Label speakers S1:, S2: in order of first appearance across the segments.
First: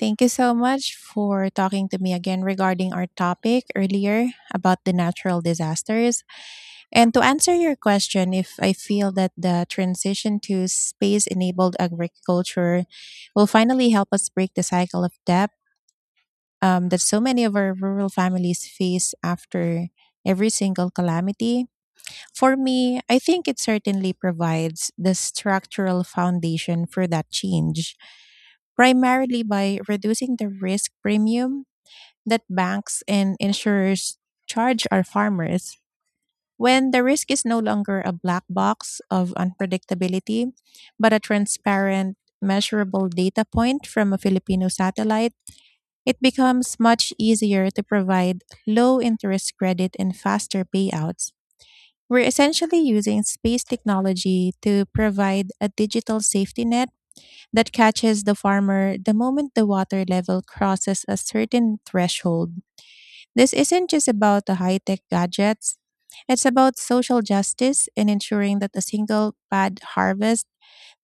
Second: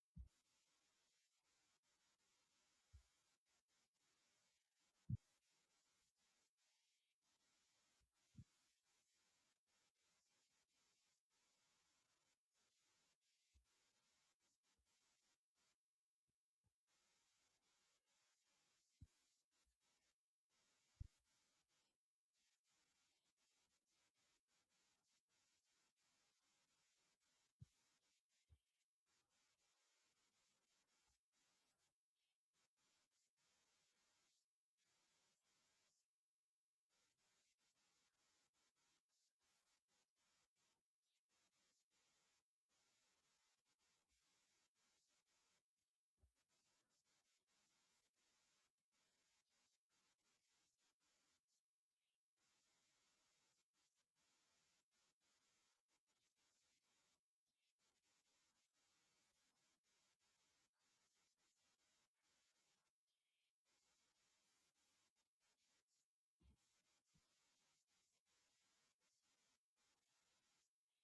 S1: Thank you so much for talking to me again regarding our topic earlier about the natural disasters. And to answer your question, if I feel that the transition to space enabled agriculture will finally help us break the cycle of debt that so many of our rural families face after every single calamity, for me, I think it certainly provides the structural foundation for that change, primarily by reducing the risk premium that banks and insurers charge our farmers. When the risk is no longer a black box of unpredictability, but a transparent, measurable data point from a Filipino satellite, it becomes much easier to provide low interest credit and faster payouts. We're essentially using space technology to provide a digital safety net that catches the farmer the moment the water level crosses a certain threshold. This isn't just about the high tech gadgets, it's about social justice and ensuring that a single bad harvest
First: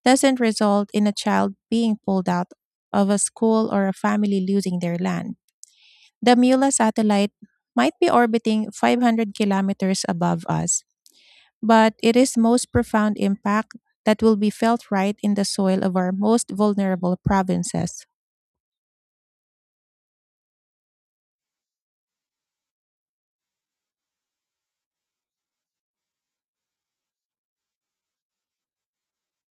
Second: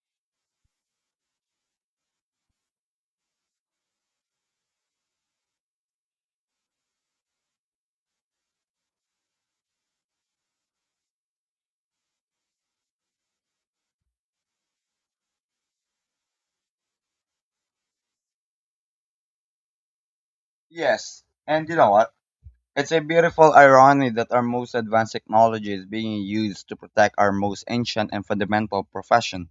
S1: doesn't result in a child being pulled out of a school or a family losing their land. The Mula satellite might be orbiting 500 kilometers above us, but it is most profound impact that will be felt right in the soil of our most vulnerable provinces.
S2: Yes, and you know what? It's a beautiful irony that our most advanced technology is being used to protect our most ancient and fundamental profession.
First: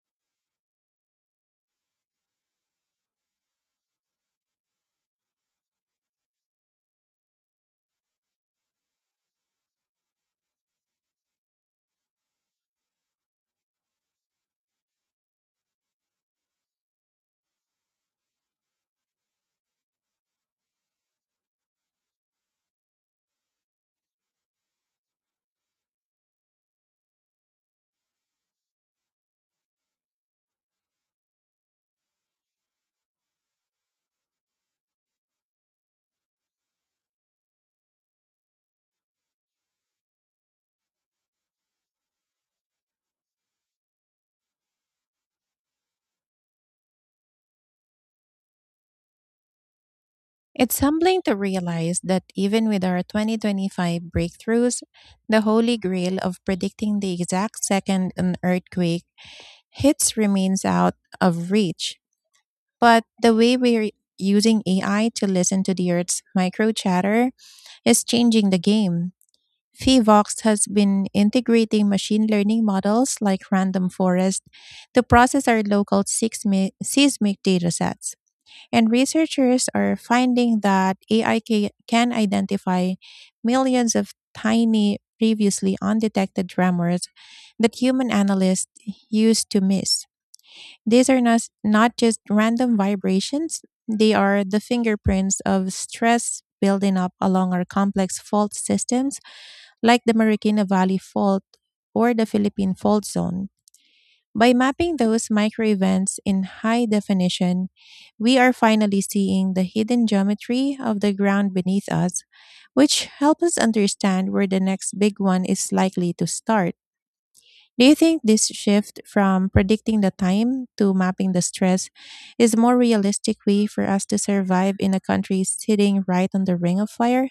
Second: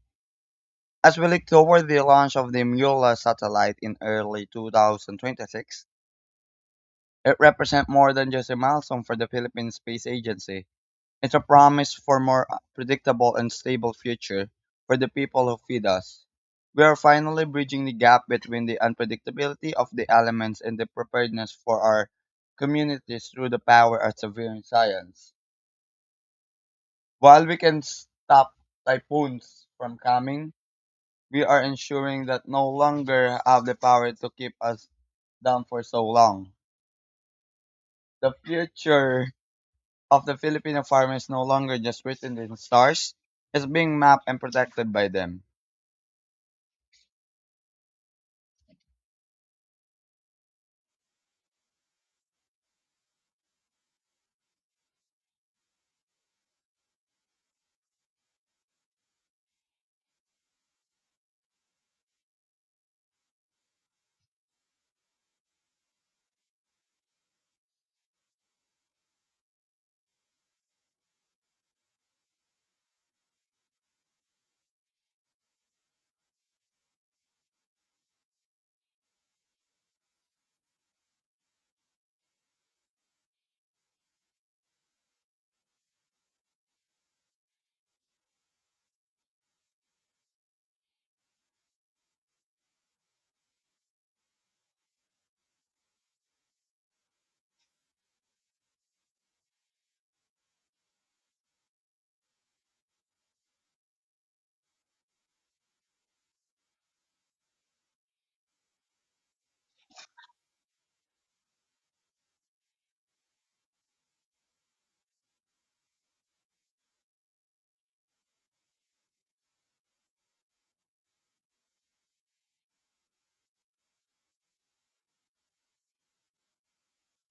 S2: As we look toward the launch of the Mueller satellite in early 2026, it represents more than just a milestone for the Philippine Space Agency. It's a promise for more predictable and stable future for the people who feed us. We are finally bridging the gap between the unpredictability of the elements and the preparedness for our communities through the power of severe science. While we can stop typhoons from coming, we are ensuring that no longer have the power to keep us down for so long. The future of the Filipino farm is no longer just written in stars. It's being mapped and protected by them.
S1: It's humbling to realize that even with our 2025 breakthroughs, the holy grail of predicting the exact second an earthquake hits remains out of reach. But the way we're using AI to listen to the Earth's micro chatter is changing the game. FIVOX has been integrating machine learning models like Random Forest to process our local seismic datasets. And researchers are finding that AI can identify millions of tiny, previously undetected tremors that human analysts used to miss. These are not just random vibrations, they are the fingerprints of stress building up along our complex fault systems, like the Marikina Valley Fault or the Philippine Fault Zone. By mapping those micro events in high definition, we are finally seeing the hidden geometry of the ground beneath us, which helps us understand where the next big one is likely to start. Do you think this shift from predicting the time to mapping the stress is a more realistic way for us to survive in a country sitting right on the ring of fire?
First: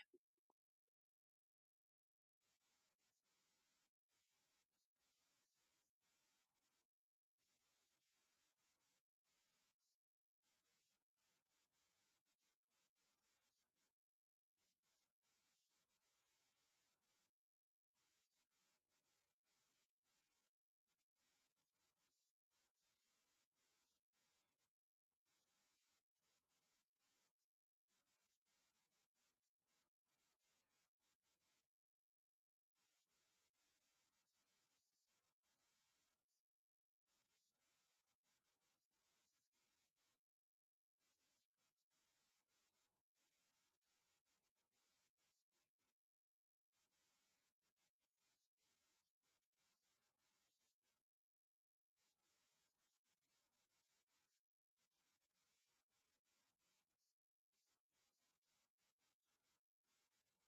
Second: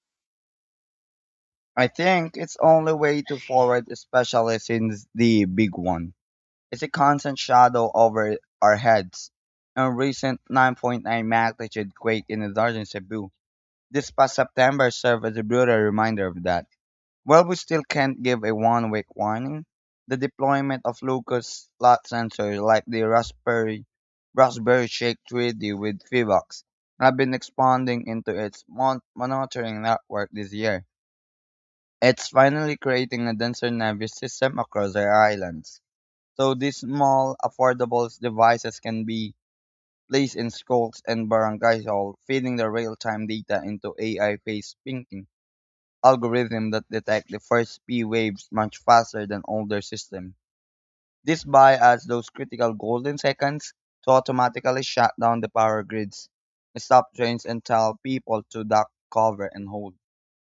S2: I think it's only way to forward, especially since the big one is a constant shadow over our heads. A recent 9.9 magnitude quake in the northern Cebu this past September served as a brutal reminder of that. While we still can't give a one-week warning, the deployment of locust slot sensors like the Raspberry Shake 3D with Fivox have been expanding into its monitoring network this year. It's finally creating a denser nervous system across our islands. So these small, affordable devices can be placed in schools and barangay halls, feeding the real-time data into AI-based thinking algorithms that detect the first P waves much faster than older systems. This bypass those critical golden seconds to automatically shut down the power grids, stop trains, and tell people to duck, cover, and hold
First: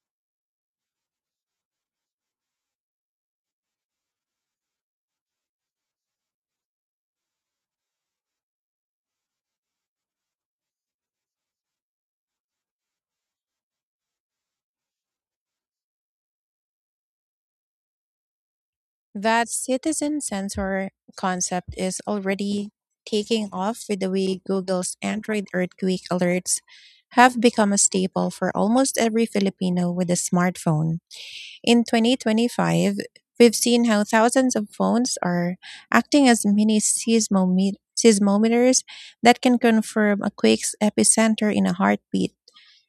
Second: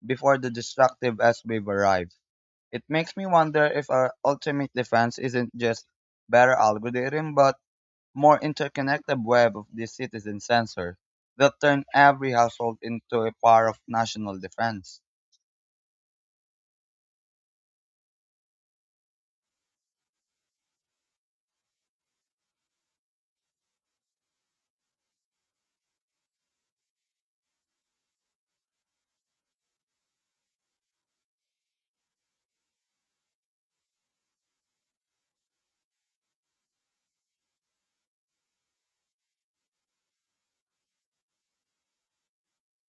S2: before the destructive S wave arrives. It makes me wonder if our ultimate defense isn't just better algorithm, but more interconnected web of these citizen sensors that turn every household into a power of national defense.
S1: That citizen sensor concept is already taking off with the way Google's Android earthquake alerts have become a staple for almost every Filipino with a smartphone. In 2025, we've seen how thousands of phones are acting as mini seismometers that can confirm a quake's epicenter in a heartbeat,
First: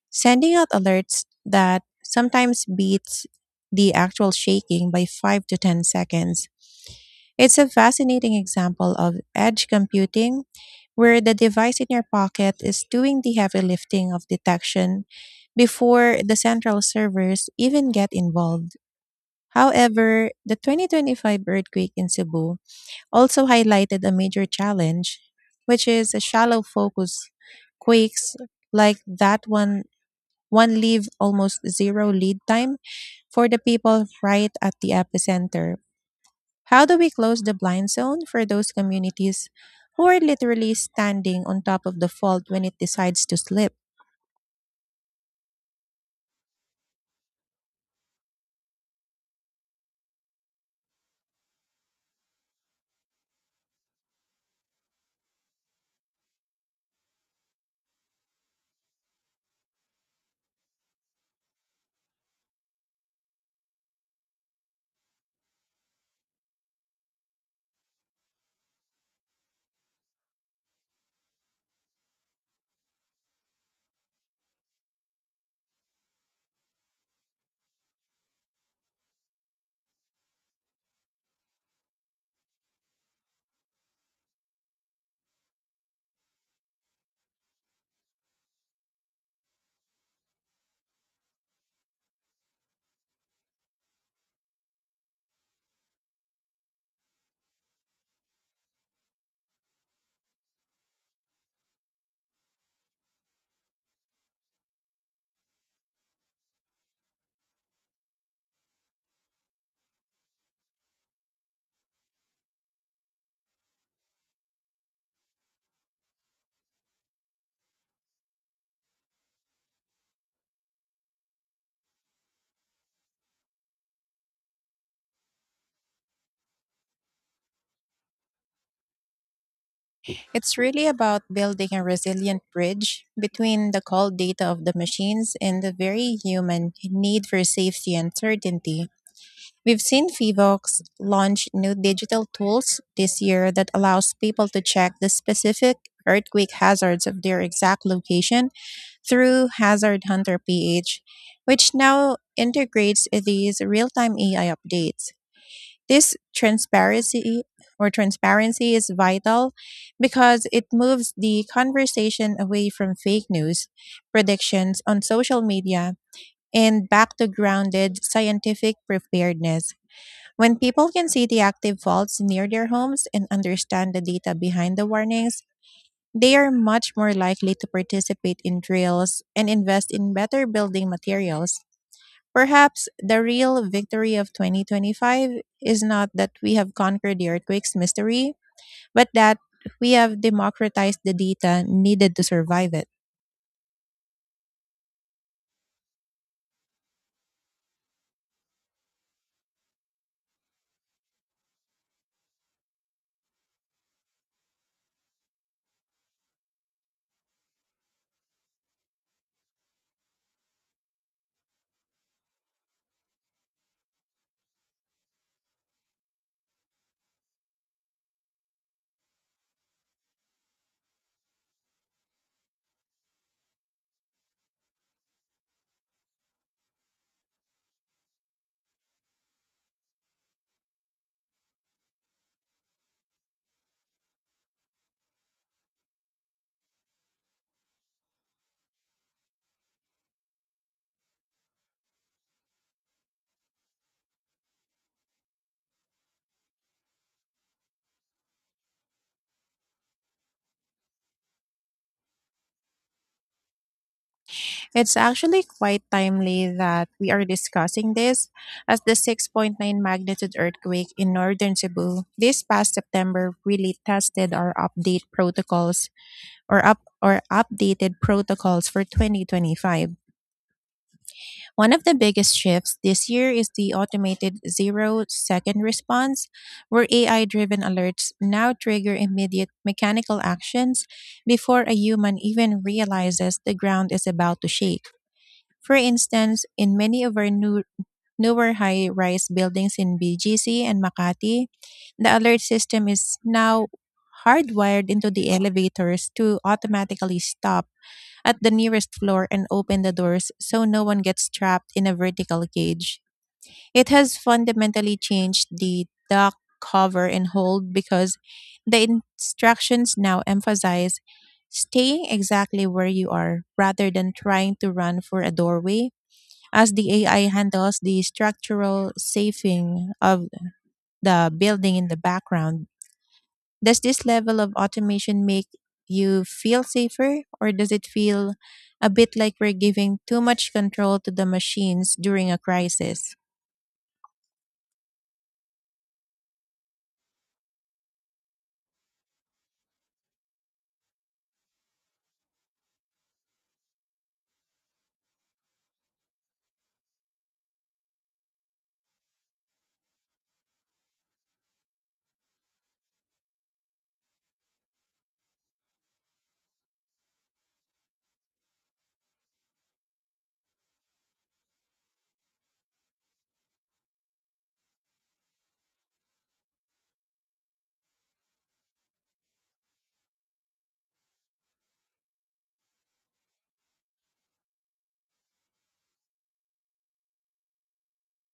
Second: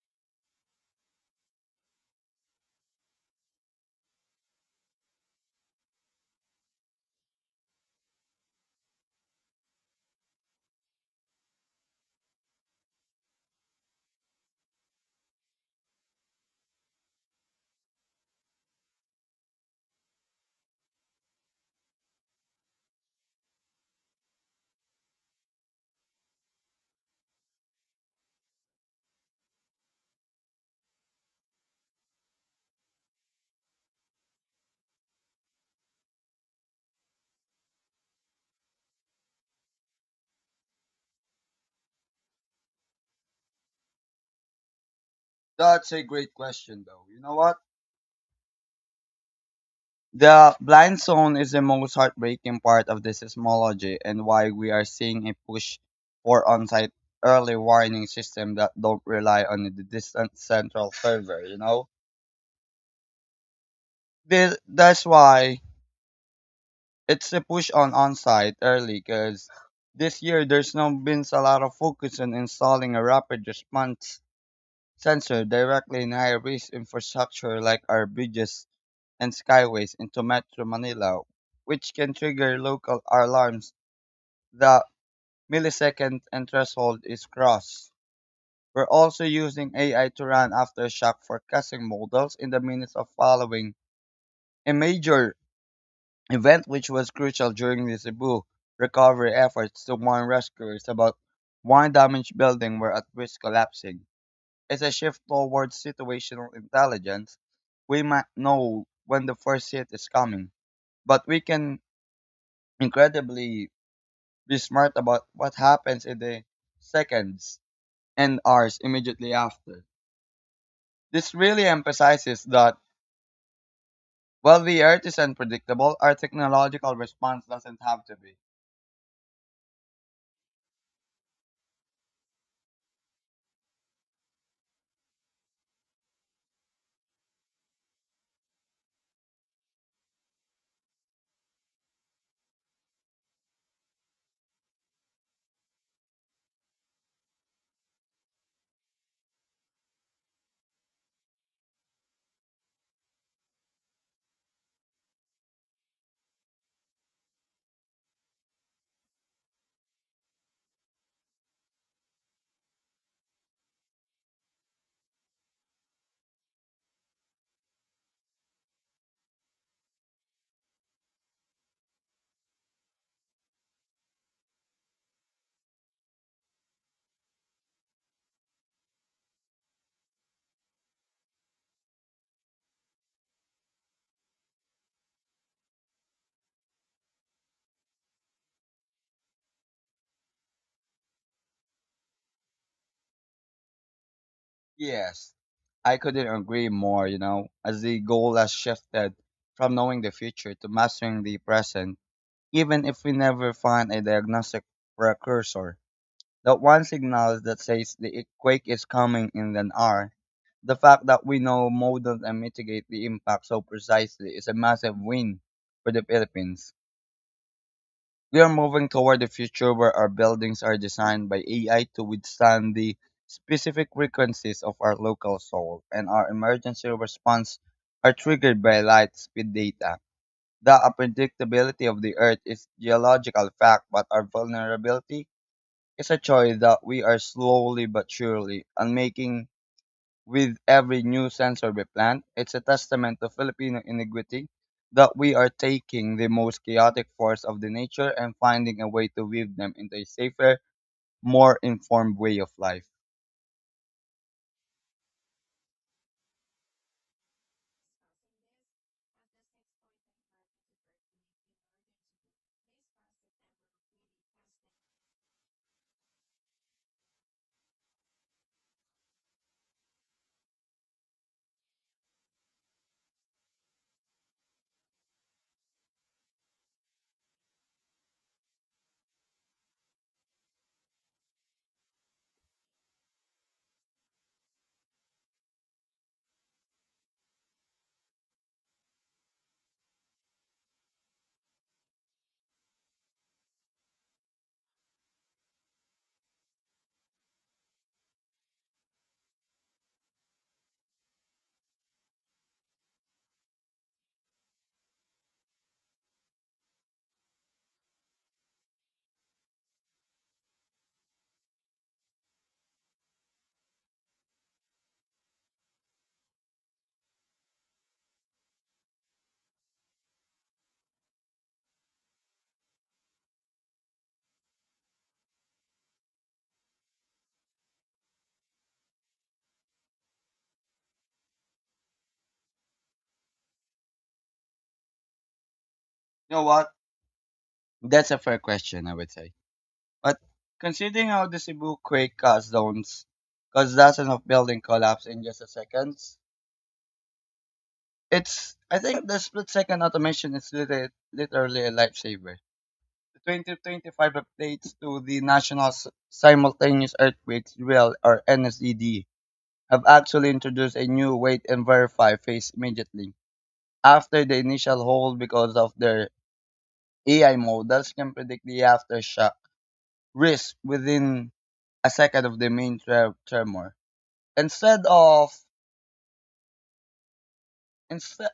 S1: sending out alerts that sometimes beats the actual shaking by 5 to 10 seconds. It's a fascinating example of edge computing where the device in your pocket is doing the heavy lifting of detection before the central servers even get involved. However, the 2025 earthquake in Cebu also highlighted a major challenge, which is a shallow focus quakes like that one leave almost zero lead time for the people right at the epicenter. How do we close the blind zone for those communities who are literally standing on top of the fault when it decides to slip?
S2: That's a great question, though. You know what? The blind zone is the most heartbreaking part of this seismology and why we are seeing a push for on-site early warning system that don't rely on the distant central server, you know? This, that's why it's a push on on-site early because this year there's now been a lot of focus on installing a rapid response sensor directly in high-risk infrastructure like our bridges and skyways into Metro Manila, which can trigger local alarms the millisecond and threshold is crossed. We're also using AI to run aftershock forecasting models in the minutes of following a major event which was crucial during the Cebu recovery efforts to warn rescuers about one damaged building were at risk collapsing. It's a shift towards situational intelligence. We might know when the first hit is coming, but we can incredibly be smart about what happens in the seconds and hours immediately after. This really emphasizes that while the earth is unpredictable, our technological response doesn't have to be.
S1: It's really about building a resilient bridge between the cold data of the machines and the very human need for safety and certainty. We've seen Fivox launch new digital tools this year that allows people to check the specific earthquake hazards of their exact location through Hazard Hunter PH, which now integrates these real-time AI updates. This transparency is vital because it moves the conversation away from fake news, predictions on social media, and back to grounded scientific preparedness. When people can see the active faults near their homes and understand the data behind the warnings, they are much more likely to participate in drills and invest in better building materials. Perhaps the real victory of 2025 is not that we have conquered the earthquake's mystery, but that we have democratized the data needed to survive it.
S2: Yes, I couldn't agree more, you know, as the goal has shifted from knowing the future to mastering the present, even if we never find a diagnostic precursor. That one signal that says the quake is coming in an hour. The fact that we know, model, and mitigate the impact so precisely is a massive win for the Philippines. We are moving toward a future where our buildings are designed by AI to withstand the specific frequencies of our local soil, and our emergency response are triggered by light speed data. The unpredictability of the Earth is geological fact, but our vulnerability it's a choice that we are slowly but surely unmaking with every new sensor we plant. It's a testament to Filipino ingenuity that we are taking the most chaotic force of the nature and finding a way to weave them into a safer, more informed way of life.
S1: It's actually quite timely that we are discussing this, as the 6.9 magnitude earthquake in northern Cebu this past September really tested our update protocols or up or updated protocols for 2025. One of the biggest shifts this year is the automated 0-second response, where AI driven alerts now trigger immediate mechanical actions before a human even realizes the ground is about to shake. For instance, in many of our newer high rise buildings in BGC and Makati, the alert system is now hardwired into the elevators to automatically stop at the nearest floor and open the doors so no one gets trapped in a vertical cage. It has fundamentally changed the duck cover and hold because the instructions now emphasize staying exactly where you are rather than trying to run for a doorway as the AI handles the structural safing of the building in the background. Does this level of automation make you feel safer, or does it feel a bit like we're giving too much control to the machines during a crisis?
S2: You know what? That's a fair question, I would say. But considering how the Cebu quake caused dozens of building collapse in just a second, it's I think the split second automation is literally a lifesaver. The 2025 updates to the National Simultaneous Earthquake Drill, or NSED, have actually introduced a new wait and verify phase immediately after the initial hold because of their AI models can predict the aftershock risk within a second of the main tremor. Instead of instead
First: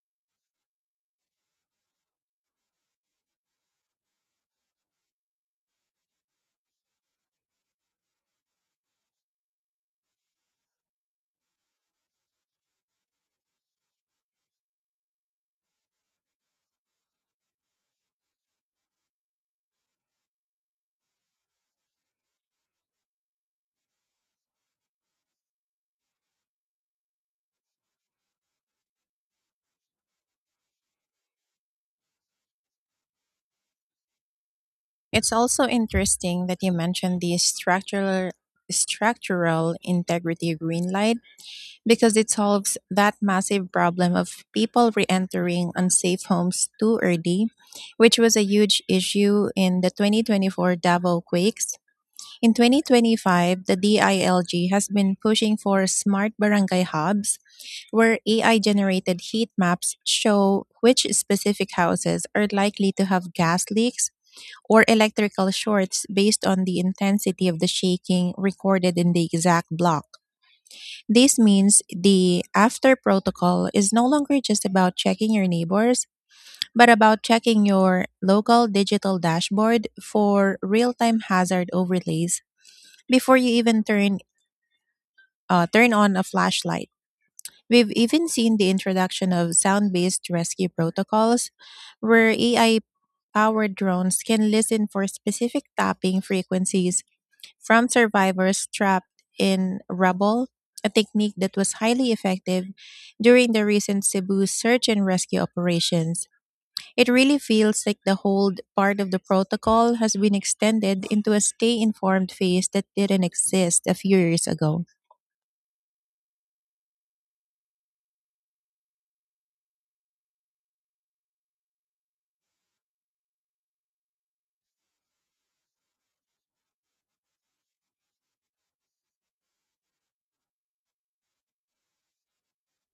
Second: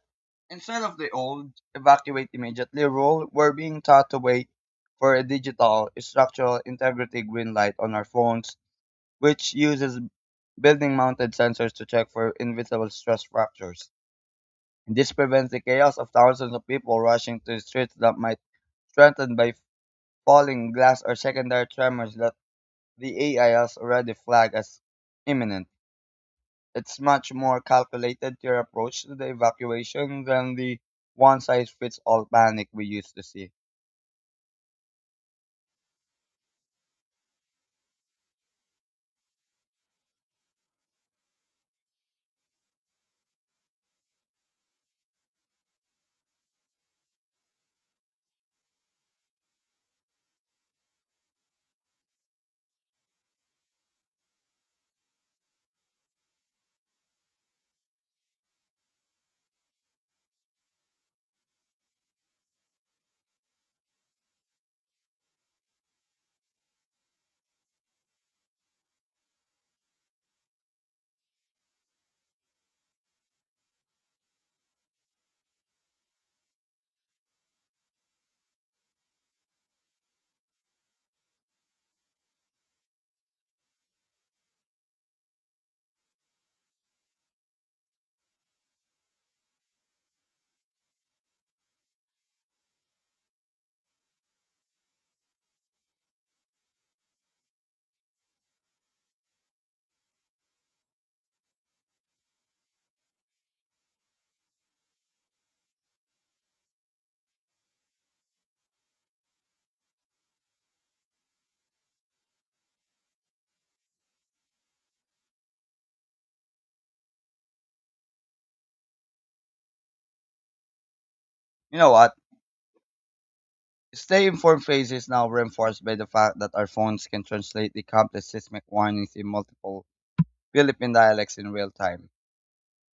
S2: instead of the old evacuate immediately rule, we're being taught to wait for a digital structural integrity green light on our phones, which uses building mounted sensors to check for invisible stress fractures. And this prevents the chaos of thousands of people rushing to streets that might threatened by falling glass or secondary tremors that the AI has already flagged as imminent. It's much more calculated to approach to the evacuation than the one size fits all panic we used to see.
S1: It's also interesting that you mentioned the structural integrity green light because it solves that massive problem of people re-entering unsafe homes too early, which was a huge issue in the 2024 Davao quakes. In 2025, the DILG has been pushing for smart barangay hubs where AI generated heat maps show which specific houses are likely to have gas leaks or electrical shorts based on the intensity of the shaking recorded in the exact block. This means the after protocol is no longer just about checking your neighbors, but about checking your local digital dashboard for real time hazard overlays before you even turn on a flashlight. We've even seen the introduction of sound based rescue protocols where AI powered drones can listen for specific tapping frequencies from survivors trapped in rubble, a technique that was highly effective during the recent Cebu search and rescue operations. It really feels like the hold part of the protocol has been extended into a stay informed phase that didn't exist a few years ago.
S2: You know what? Stay informed phase is now reinforced by the fact that our phones can translate the complex seismic warnings in multiple Philippine dialects in real time.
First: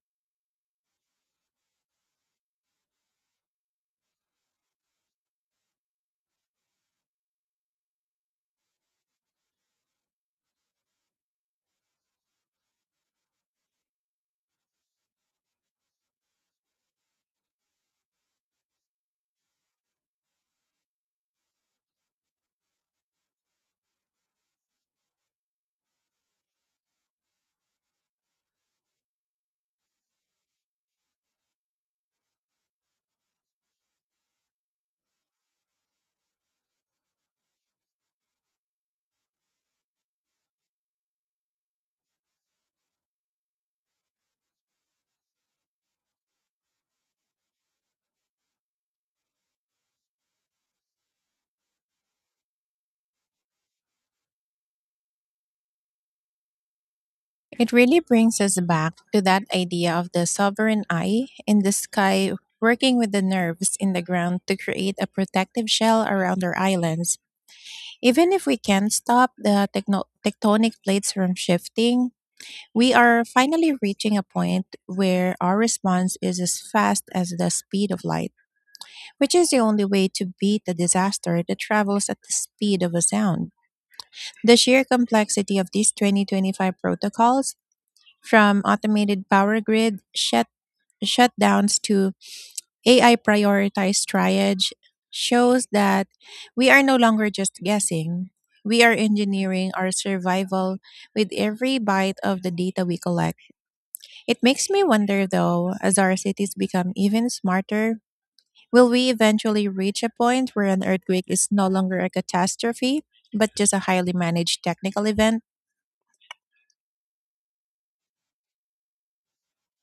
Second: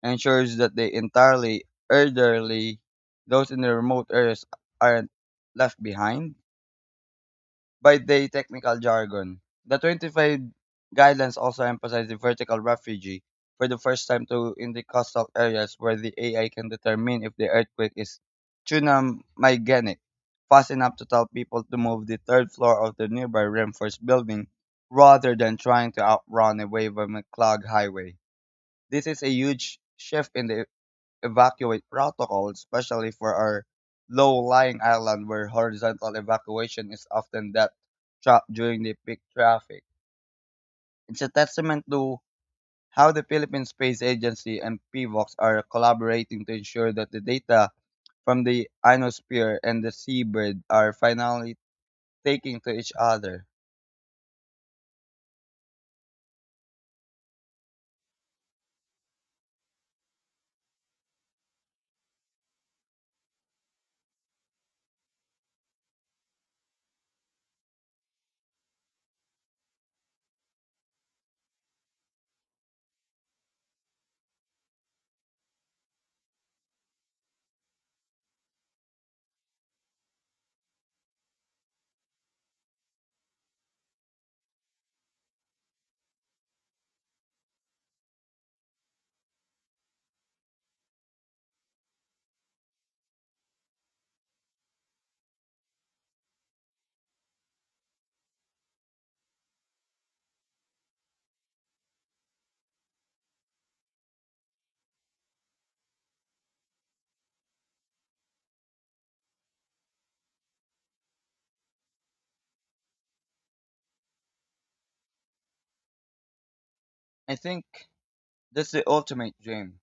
S2: Ensures that they entirely elderly those in the remote areas aren't left behind by the technical jargon. The 25 guidelines also emphasize the vertical refugee for the first time to in the coastal areas where the AI can determine if the earthquake is tsunami fast enough to tell people to move the third floor of the nearby reinforced building rather than trying to outrun a wave on a clogged highway. This is a huge shift in the evacuate protocol, especially for our low-lying island where horizontal evacuation is often that trap during the peak traffic. It's a testament to how the Philippine Space Agency and PIVOX are collaborating to ensure that the data from the ionosphere and the seabird are finally taking to each other.
S1: It really brings us back to that idea of the sovereign eye in the sky working with the nerves in the ground to create a protective shell around our islands. Even if we can't stop the tectonic plates from shifting, we are finally reaching a point where our response is as fast as the speed of light, which is the only way to beat a disaster that travels at the speed of a sound. The sheer complexity of these 2025 protocols, from automated power grid shutdowns to AI prioritized triage, shows that we are no longer just guessing. We are engineering our survival with every bite of the data we collect. It makes me wonder though, as our cities become even smarter, will we eventually reach a point where an earthquake is no longer a catastrophe, but just a highly managed technical event?
S2: I think that's the ultimate dream.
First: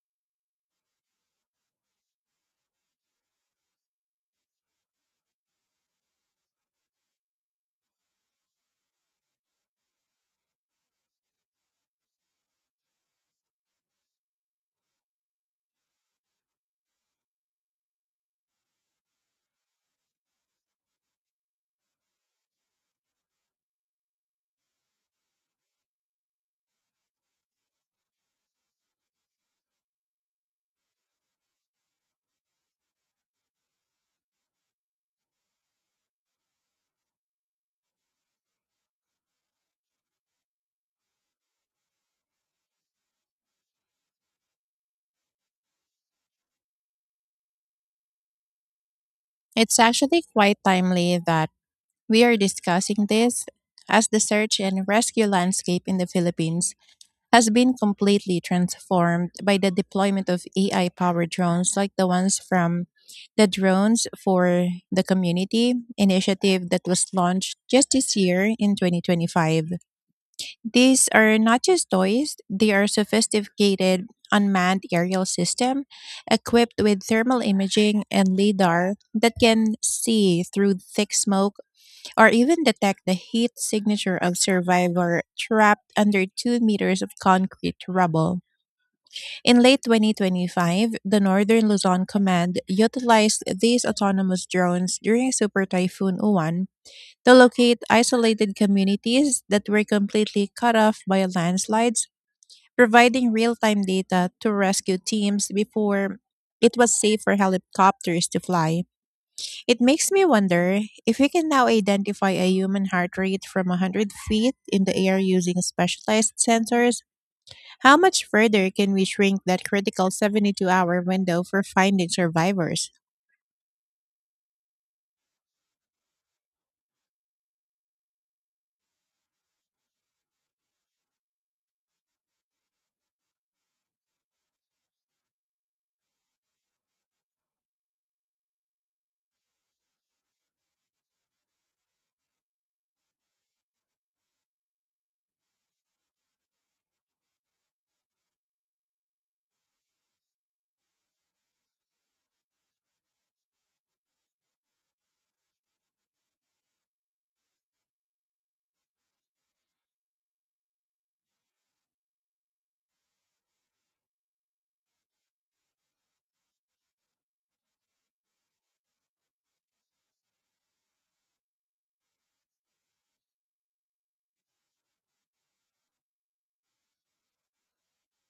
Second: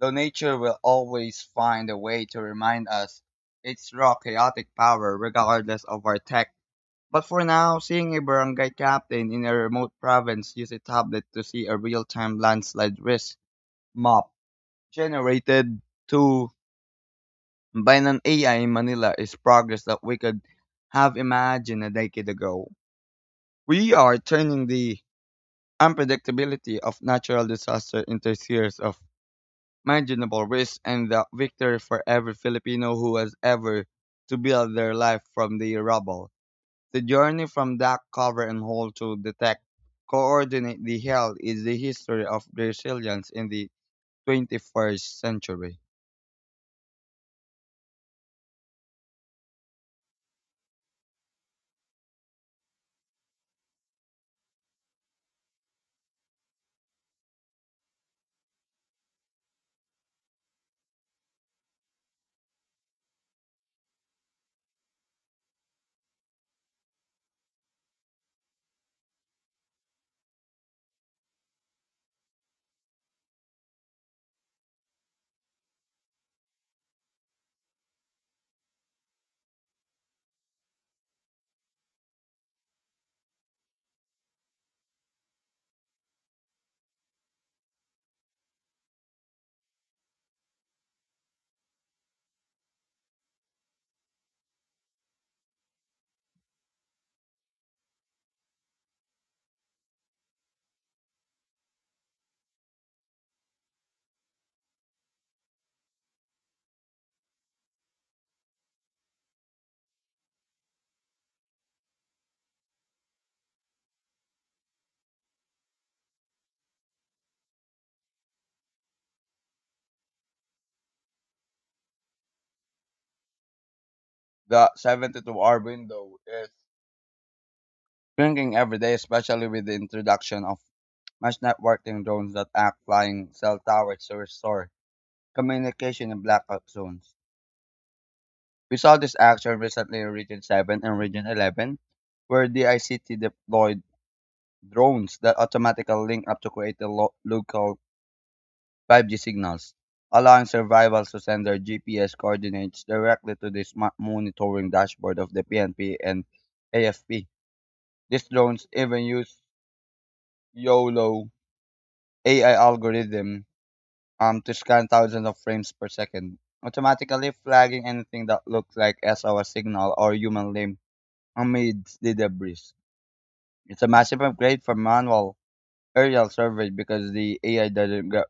S2: Though nature will always find a way to remind us its raw chaotic power regardless of our tech. But for now, seeing a barangay captain in a remote province use a tablet to see a real time landslide risk map generated to by an AI in Manila is progress that we could have imagined a decade ago. We are turning the unpredictability of natural disaster into a series of manageable risks and the victory for every Filipino who has ever to build their life from the rubble. The journey from dark cover and hole to detect coordinate the hell is the history of resilience in the 21st century.
S1: It's actually quite timely that we are discussing this, as the search and rescue landscape in the Philippines has been completely transformed by the deployment of AI powered drones like the ones from the Drones for the Community initiative that was launched just this year in 2025. These are not just toys, they are sophisticated unmanned aerial system equipped with thermal imaging and lidar that can see through thick smoke or even detect the heat signature of survivor trapped under 2 meters of concrete rubble. In late 2025, the Northern Luzon Command utilized these autonomous drones during Super Typhoon Uwan to locate isolated communities that were completely cut off by landslides, providing real-time data to rescue teams before it was safe for helicopters to fly. It makes me wonder if we can now identify a human heart rate from 100 feet in the air using specialized sensors. How much further can we shrink that critical 72-hour window for finding survivors?
S2: The 72-hour window is shrinking every day, especially with the introduction of mass networking drones that act flying cell towers to restore communication in blackout zones. We saw this action recently in Region 7 and Region 11, where the ICT deployed drones that automatically link up to create a local 5G signals, allowing survivors to send their GPS coordinates directly to the smart monitoring dashboard of the PNP and AFP. These drones even use YOLO AI algorithm to scan thousands of frames per second, automatically flagging anything that looks like SOS signal or human limb amidst the debris. It's a massive upgrade from manual aerial survey because the AI doesn't get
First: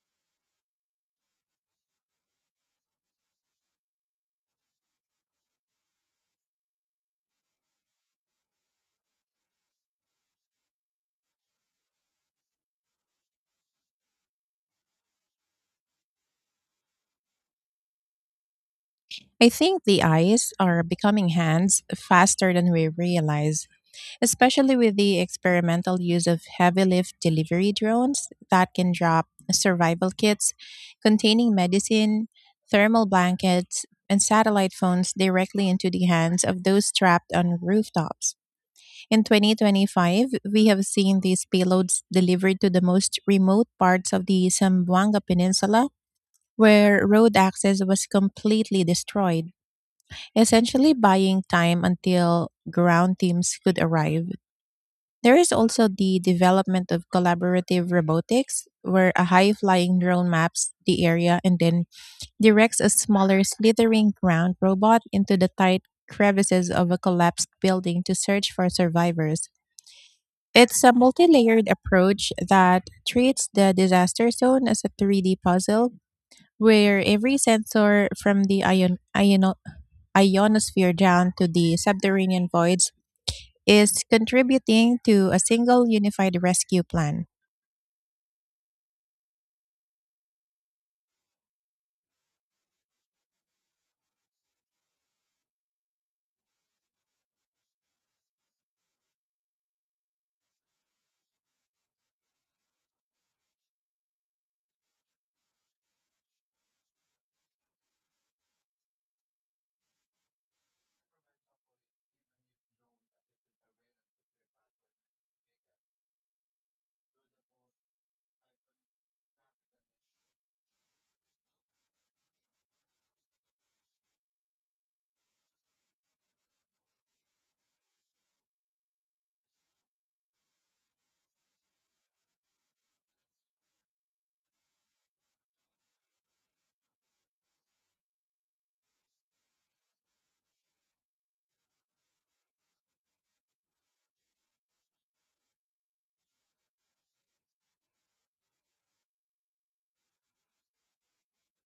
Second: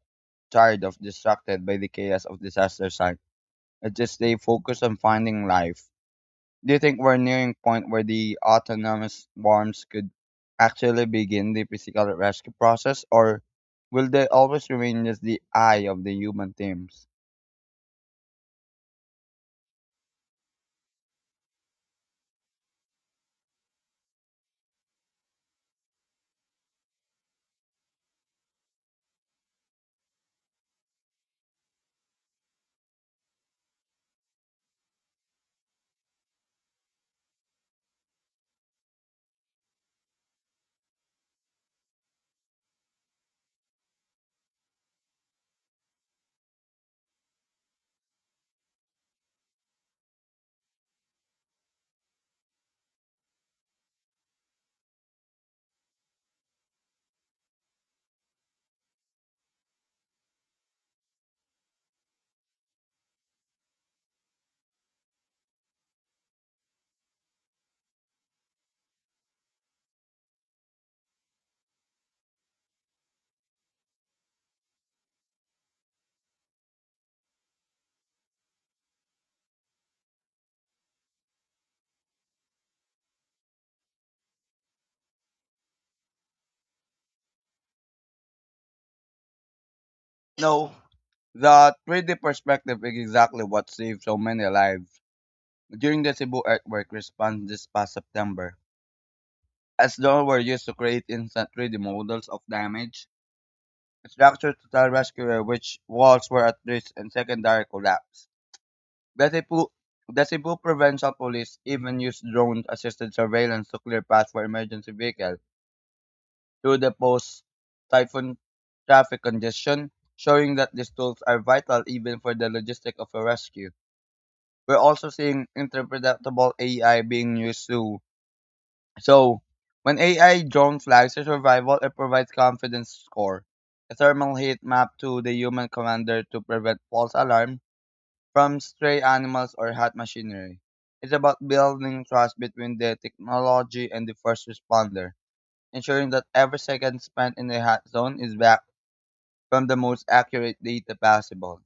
S2: tired of distracted by the chaos of disaster site. Just stay focused on finding life. Do you think we're nearing point where the autonomous worms could actually begin the physical rescue process, or will they always remain just the eye of the human teams?
S1: I think the eyes are becoming hands faster than we realize, especially with the experimental use of heavy lift delivery drones that can drop survival kits containing medicine, thermal blankets, and satellite phones directly into the hands of those trapped on rooftops. In 2025, we have seen these payloads delivered to the most remote parts of the Zamboanga Peninsula, where road access was completely destroyed, essentially buying time until ground teams could arrive. There is also the development of collaborative robotics, where a high flying drone maps the area and then directs a smaller slithering ground robot into the tight crevices of a collapsed building to search for survivors. It's a multi layered approach that treats the disaster zone as a 3D puzzle, where every sensor from the ionosphere down to the subterranean voids is contributing to a single unified rescue plan.
S2: No, the 3D perspective is exactly what saved so many lives during the Cebu earthquake response this past September. As though were used to create instant 3D models of damage, structures to tell rescuers which walls were at risk and secondary collapse. Gazipul- Gazipul Provincial Police even used drone-assisted surveillance to clear paths for emergency vehicles through the post-typhoon traffic congestion, showing that these tools are vital even for the logistics of a rescue. We're also seeing interpretable AI being used too. So, when AI drone flags a survival, it provides confidence score, a thermal heat map to the human commander to prevent false alarms, from stray animals or hot machinery. It's about building trust between the technology and the first responder, ensuring that every second spent in the hot zone is back from the most accurate data possible.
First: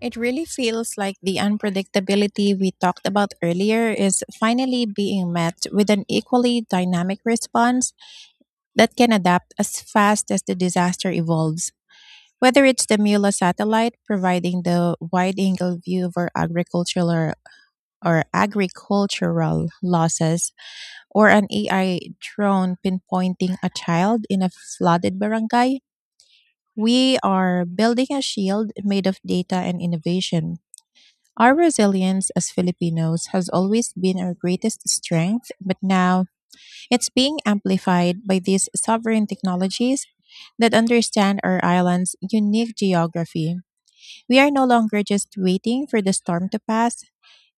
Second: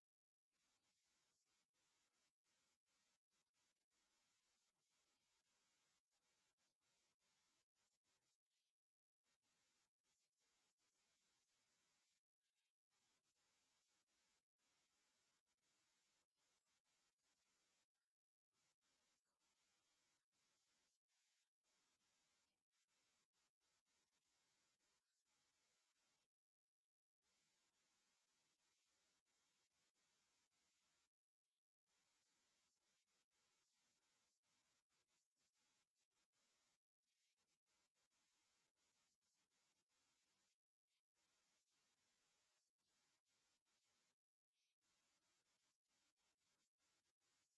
S1: It really feels like the unpredictability we talked about earlier is finally being met with an equally dynamic response that can adapt as fast as the disaster evolves. Whether it's the Mula satellite providing the wide angle view of our agricultural or agricultural losses, or an AI drone pinpointing a child in a flooded barangay, we are building a shield made of data and innovation. Our resilience as Filipinos has always been our greatest strength, but now it's being amplified by these sovereign technologies that understand our island's unique geography. We are no longer just waiting for the storm to pass.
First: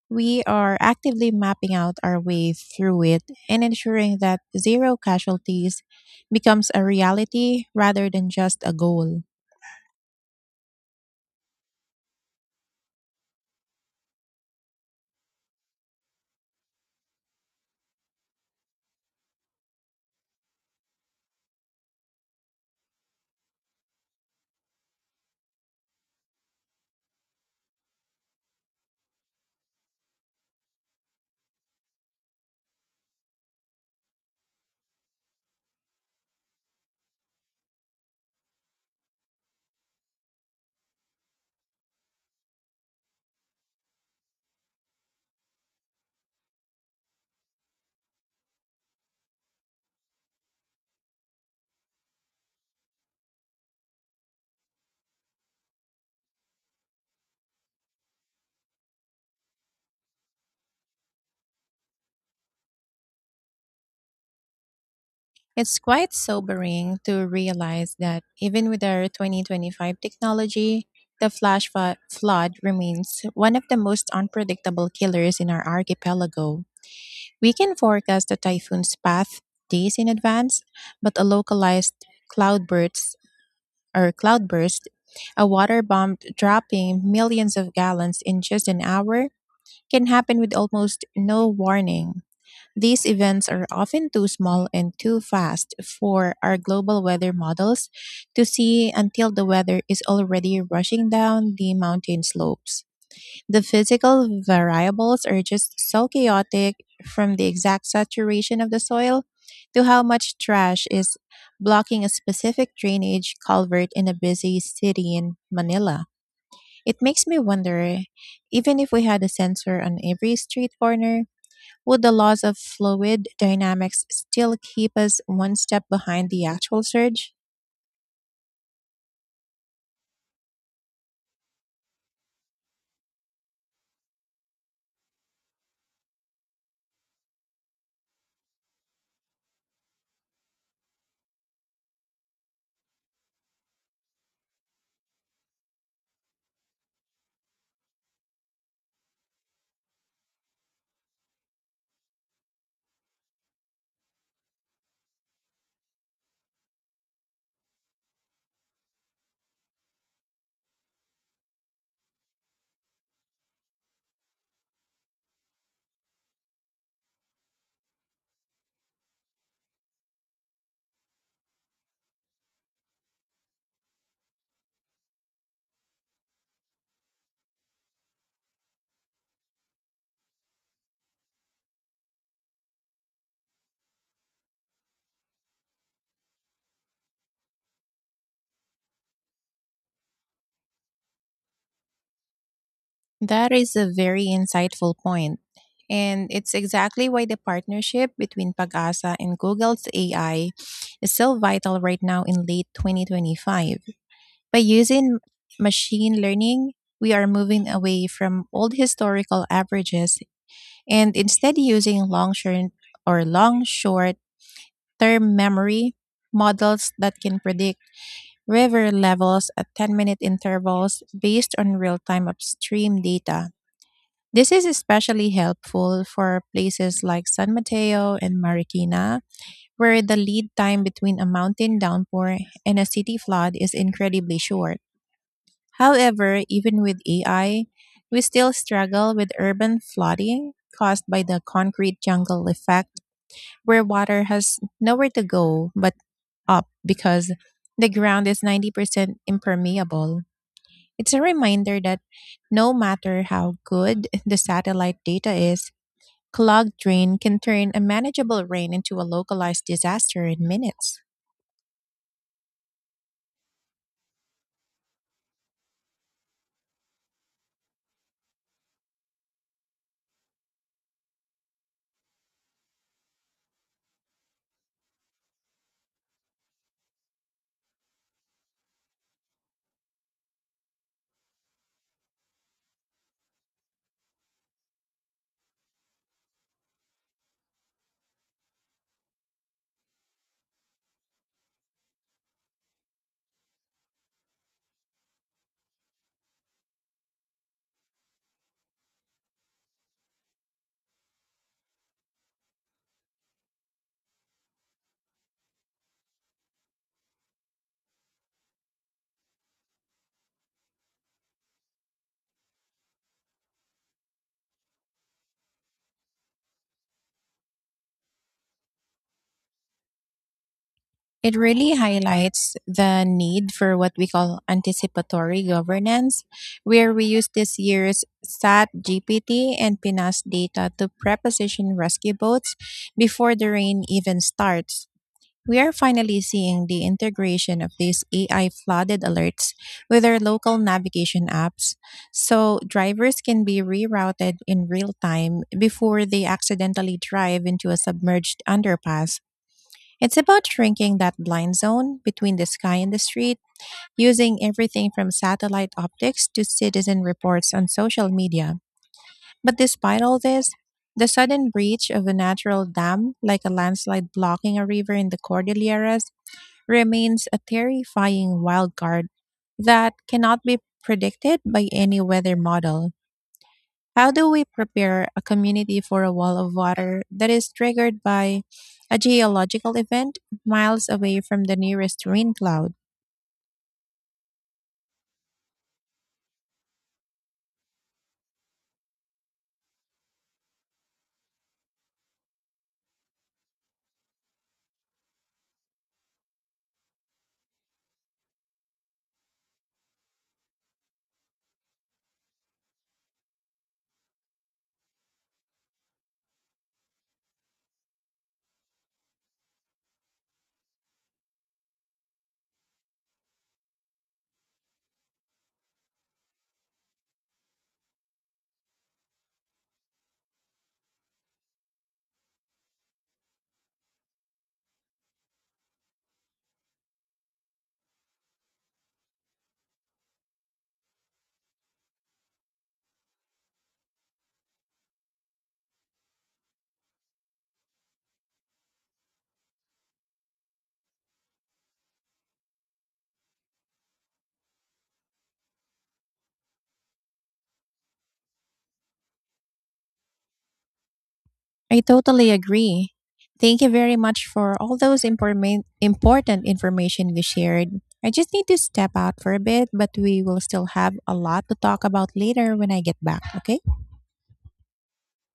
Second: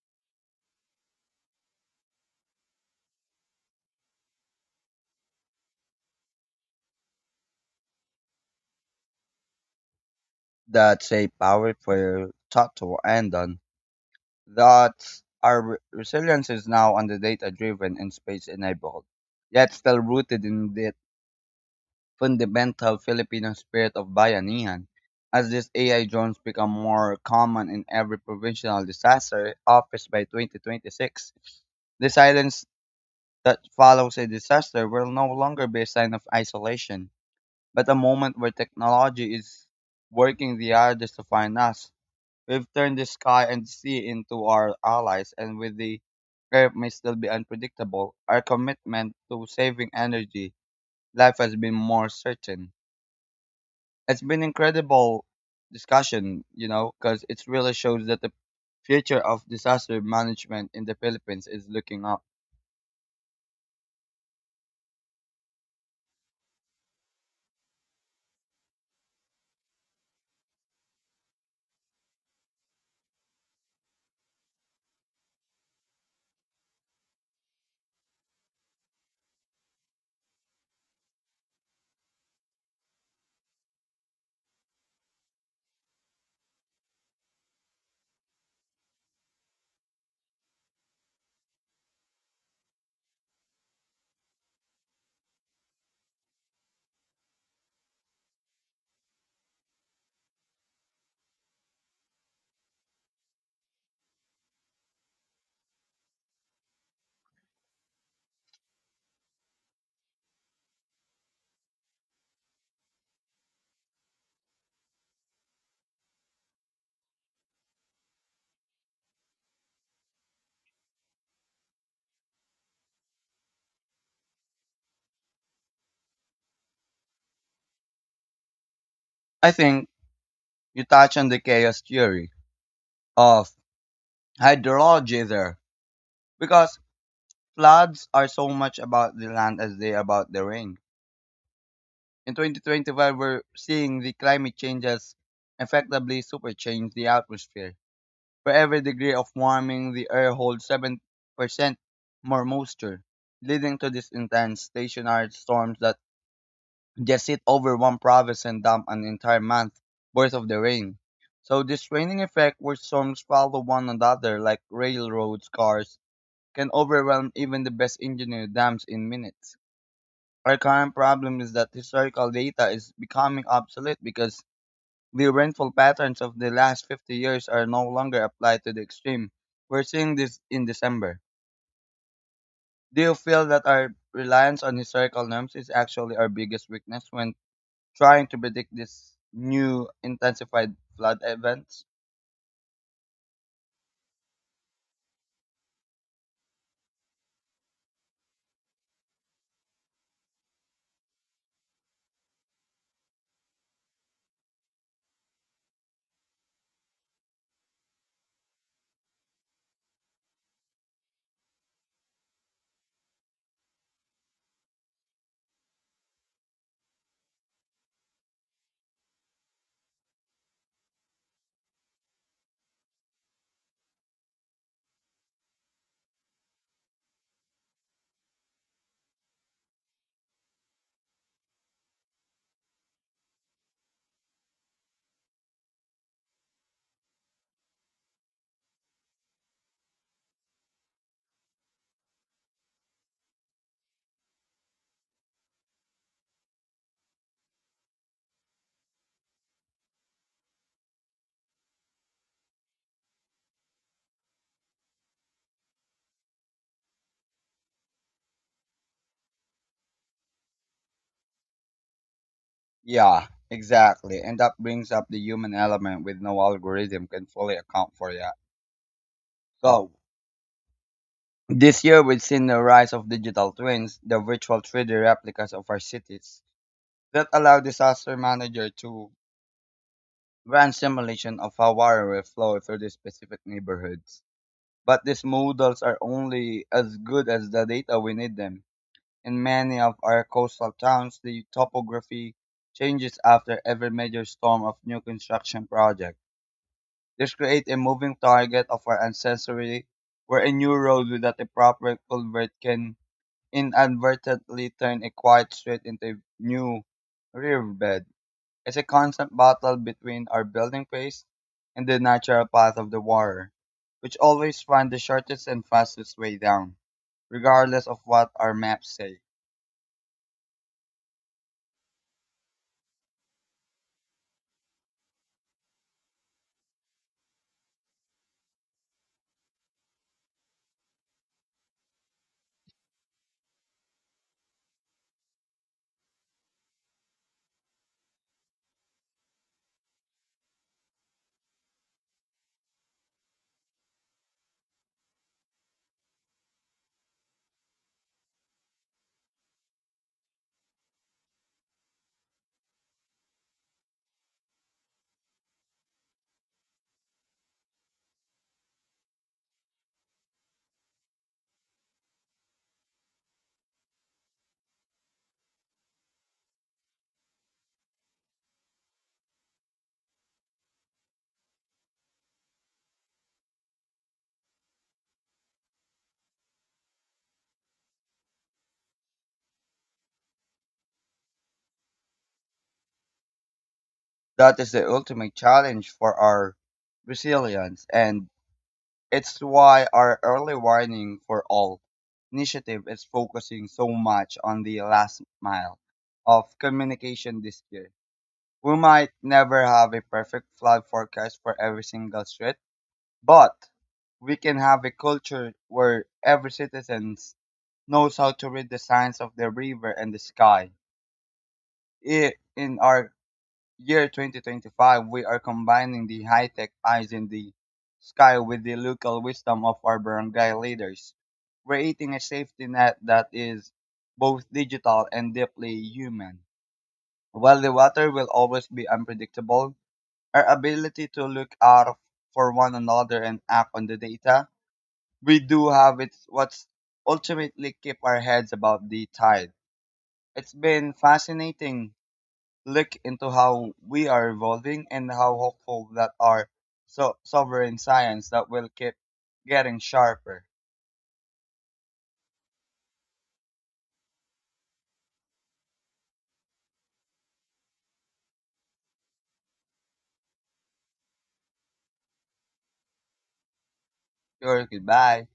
S1: We are actively mapping out our way through it and ensuring that zero casualties becomes a reality rather than just a goal.
S2: That's a powerful thought to end on. That our resilience is now on the data driven and space enabled, yet still rooted in the fundamental Filipino spirit of bayanihan. As these AI drones become more common in every provincial disaster office by 2026, the silence that follows a disaster will no longer be a sign of isolation, but a moment where technology is working the hardest to find us. We've turned the sky and sea into our allies, and with the Earth may still be unpredictable, our commitment to saving energy life has been more certain. It's been incredible discussion, you know, because it really shows that the future of disaster management in the Philippines is looking up.
S1: It's quite sobering to realize that even with our 2025 technology, the flash flood remains one of the most unpredictable killers in our archipelago. We can forecast the typhoon's path days in advance, but a localized cloudburst or cloudburst, a water bomb dropping millions of gallons in just an hour, can happen with almost no warning. These events are often too small and too fast for our global weather models to see until the weather is already rushing down the mountain slopes. The physical variables are just so chaotic, from the exact saturation of the soil to how much trash is blocking a specific drainage culvert in a busy city in Manila. It makes me wonder, even if we had a sensor on every street corner, would the laws of fluid dynamics still keep us one step behind the actual surge?
S2: I think you touch on the chaos theory of hydrology there because floods are so much about the land as they are about the rain. In 2025, we're seeing the climate changes effectively super change the atmosphere. For every degree of warming, the air holds 7% more moisture, leading to these intense stationary storms that just sit over one province and dump an entire month worth of the rain. So this raining effect where storms follow one another like railroads cars can overwhelm even the best engineered dams in minutes. Our current problem is that historical data is becoming obsolete because the rainfall patterns of the last 50 years are no longer applied to the extreme. We're seeing this in December. Do you feel that our reliance on historical norms is actually our biggest weakness when trying to predict these new intensified flood events?
S1: That is a very insightful point. And it's exactly why the partnership between Pagasa and Google's AI is so vital right now in late 2025. By using machine learning, we are moving away from old historical averages and instead using long short or long short term memory models that can predict river levels at 10-minute intervals based on real time upstream data. This is especially helpful for places like San Mateo and Marikina, where the lead time between a mountain downpour and a city flood is incredibly short. However, even with AI, we still struggle with urban flooding caused by the concrete jungle effect, where water has nowhere to go but up, because the ground is 90% impermeable. It's a reminder that no matter how good the satellite data is, clogged rain can turn a manageable rain into a localized disaster in minutes.
S2: Yeah, exactly. And that brings up the human element with no algorithm can fully account for that. So, this year, we've seen the rise of digital twins, the virtual 3D replicas of our cities. That allow disaster manager to grand simulation of how water will flow through these specific neighborhoods. But these models are only as good as the data we need them. In many of our coastal towns, the topography changes after every major storm of new construction project. This creates a moving target of our ancestry where a new road without a proper culvert can inadvertently turn a quiet street into a new riverbed. It's a constant battle between our building pace and the natural path of the water, which always finds the shortest and fastest way down, regardless of what our maps say.
S1: It really highlights the need for what we call anticipatory governance, where we use this year's SAT GPT and PNAS data to preposition rescue boats before the rain even starts. We are finally seeing the integration of these AI flooded alerts with their local navigation apps, so drivers can be rerouted in real time before they accidentally drive into a submerged underpass. It's about shrinking that blind zone between the sky and the street, using everything from satellite optics to citizen reports on social media. But despite all this, the sudden breach of a natural dam, like a landslide blocking a river in the Cordilleras, remains a terrifying wild card that cannot be predicted by any weather model. How do we prepare a community for a wall of water that is triggered by a geological event miles away from the nearest rain cloud?
S2: That is the ultimate challenge for our resilience, and it's why our early warning for all initiative is focusing so much on the last mile of communication this year. We might never have a perfect flood forecast for every single street. But we can have a culture where every citizen knows how to read the signs of the river and the sky. In our year 2025, we are combining the high tech eyes in the sky with the local wisdom of our barangay leaders, creating a safety net that is both digital and deeply human. While the water will always be unpredictable, our ability to look out for one another and act on the data we do have it's what's ultimately keep our heads above the tide. It's been fascinating look into how we are evolving and how hopeful that our so sovereign science that will keep getting sharper.
S1: I totally agree. Thank you very much for all those important information you shared. I just need to step out for a bit, but we will still have a lot to talk about later when I get back, okay?
S2: Sure, goodbye.